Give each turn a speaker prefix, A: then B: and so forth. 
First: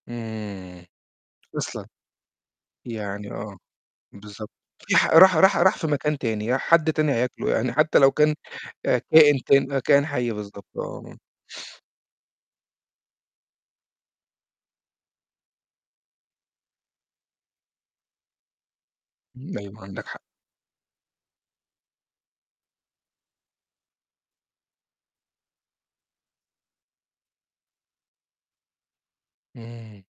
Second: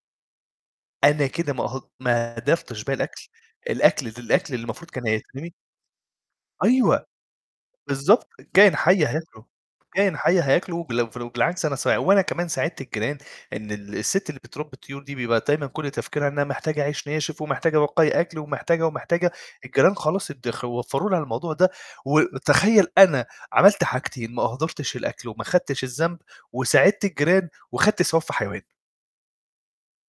A: آمم،
B: أنا كده ما اهد
A: أصلًا.
B: ما أهدرتش باقي الأكل،
A: يعني آه،
B: الأكل
A: بالضبط.
B: الأكل اللي المفروض
A: في ح
B: كان
A: راح
B: هيترمي
A: راح راح في مكان تاني، ي حد
B: أيوه.
A: تاني هياكله، يعني حتى لو
B: بالضبط،
A: كان
B: كائن حي
A: كائن
B: هياكله،
A: كان كائن
B: كائن
A: حي
B: حي
A: بالضبط
B: هياكله بلو
A: آه.
B: فلو بالعكس أنا سا وأنا كمان ساعدت الجيران إن ال الست اللي بترّبي الطيور دي بيبقى دايمًا كُلّ تفكيرها إنها محتاجة عيش ناشف، ومحتاجة بواقي أكل، ومحتاجة ومحتاجة.
A: أيوه،
B: الجيران
A: عندك حق.
B: خلاص ادخ ووفروا لها الموضوع ده، وتخيل أنا عملت حاجتين ما أهدرتش الأكل، وما خدتش الذنب، وساعدت الجيران، وخدت ثواب في حيوان.
A: امم.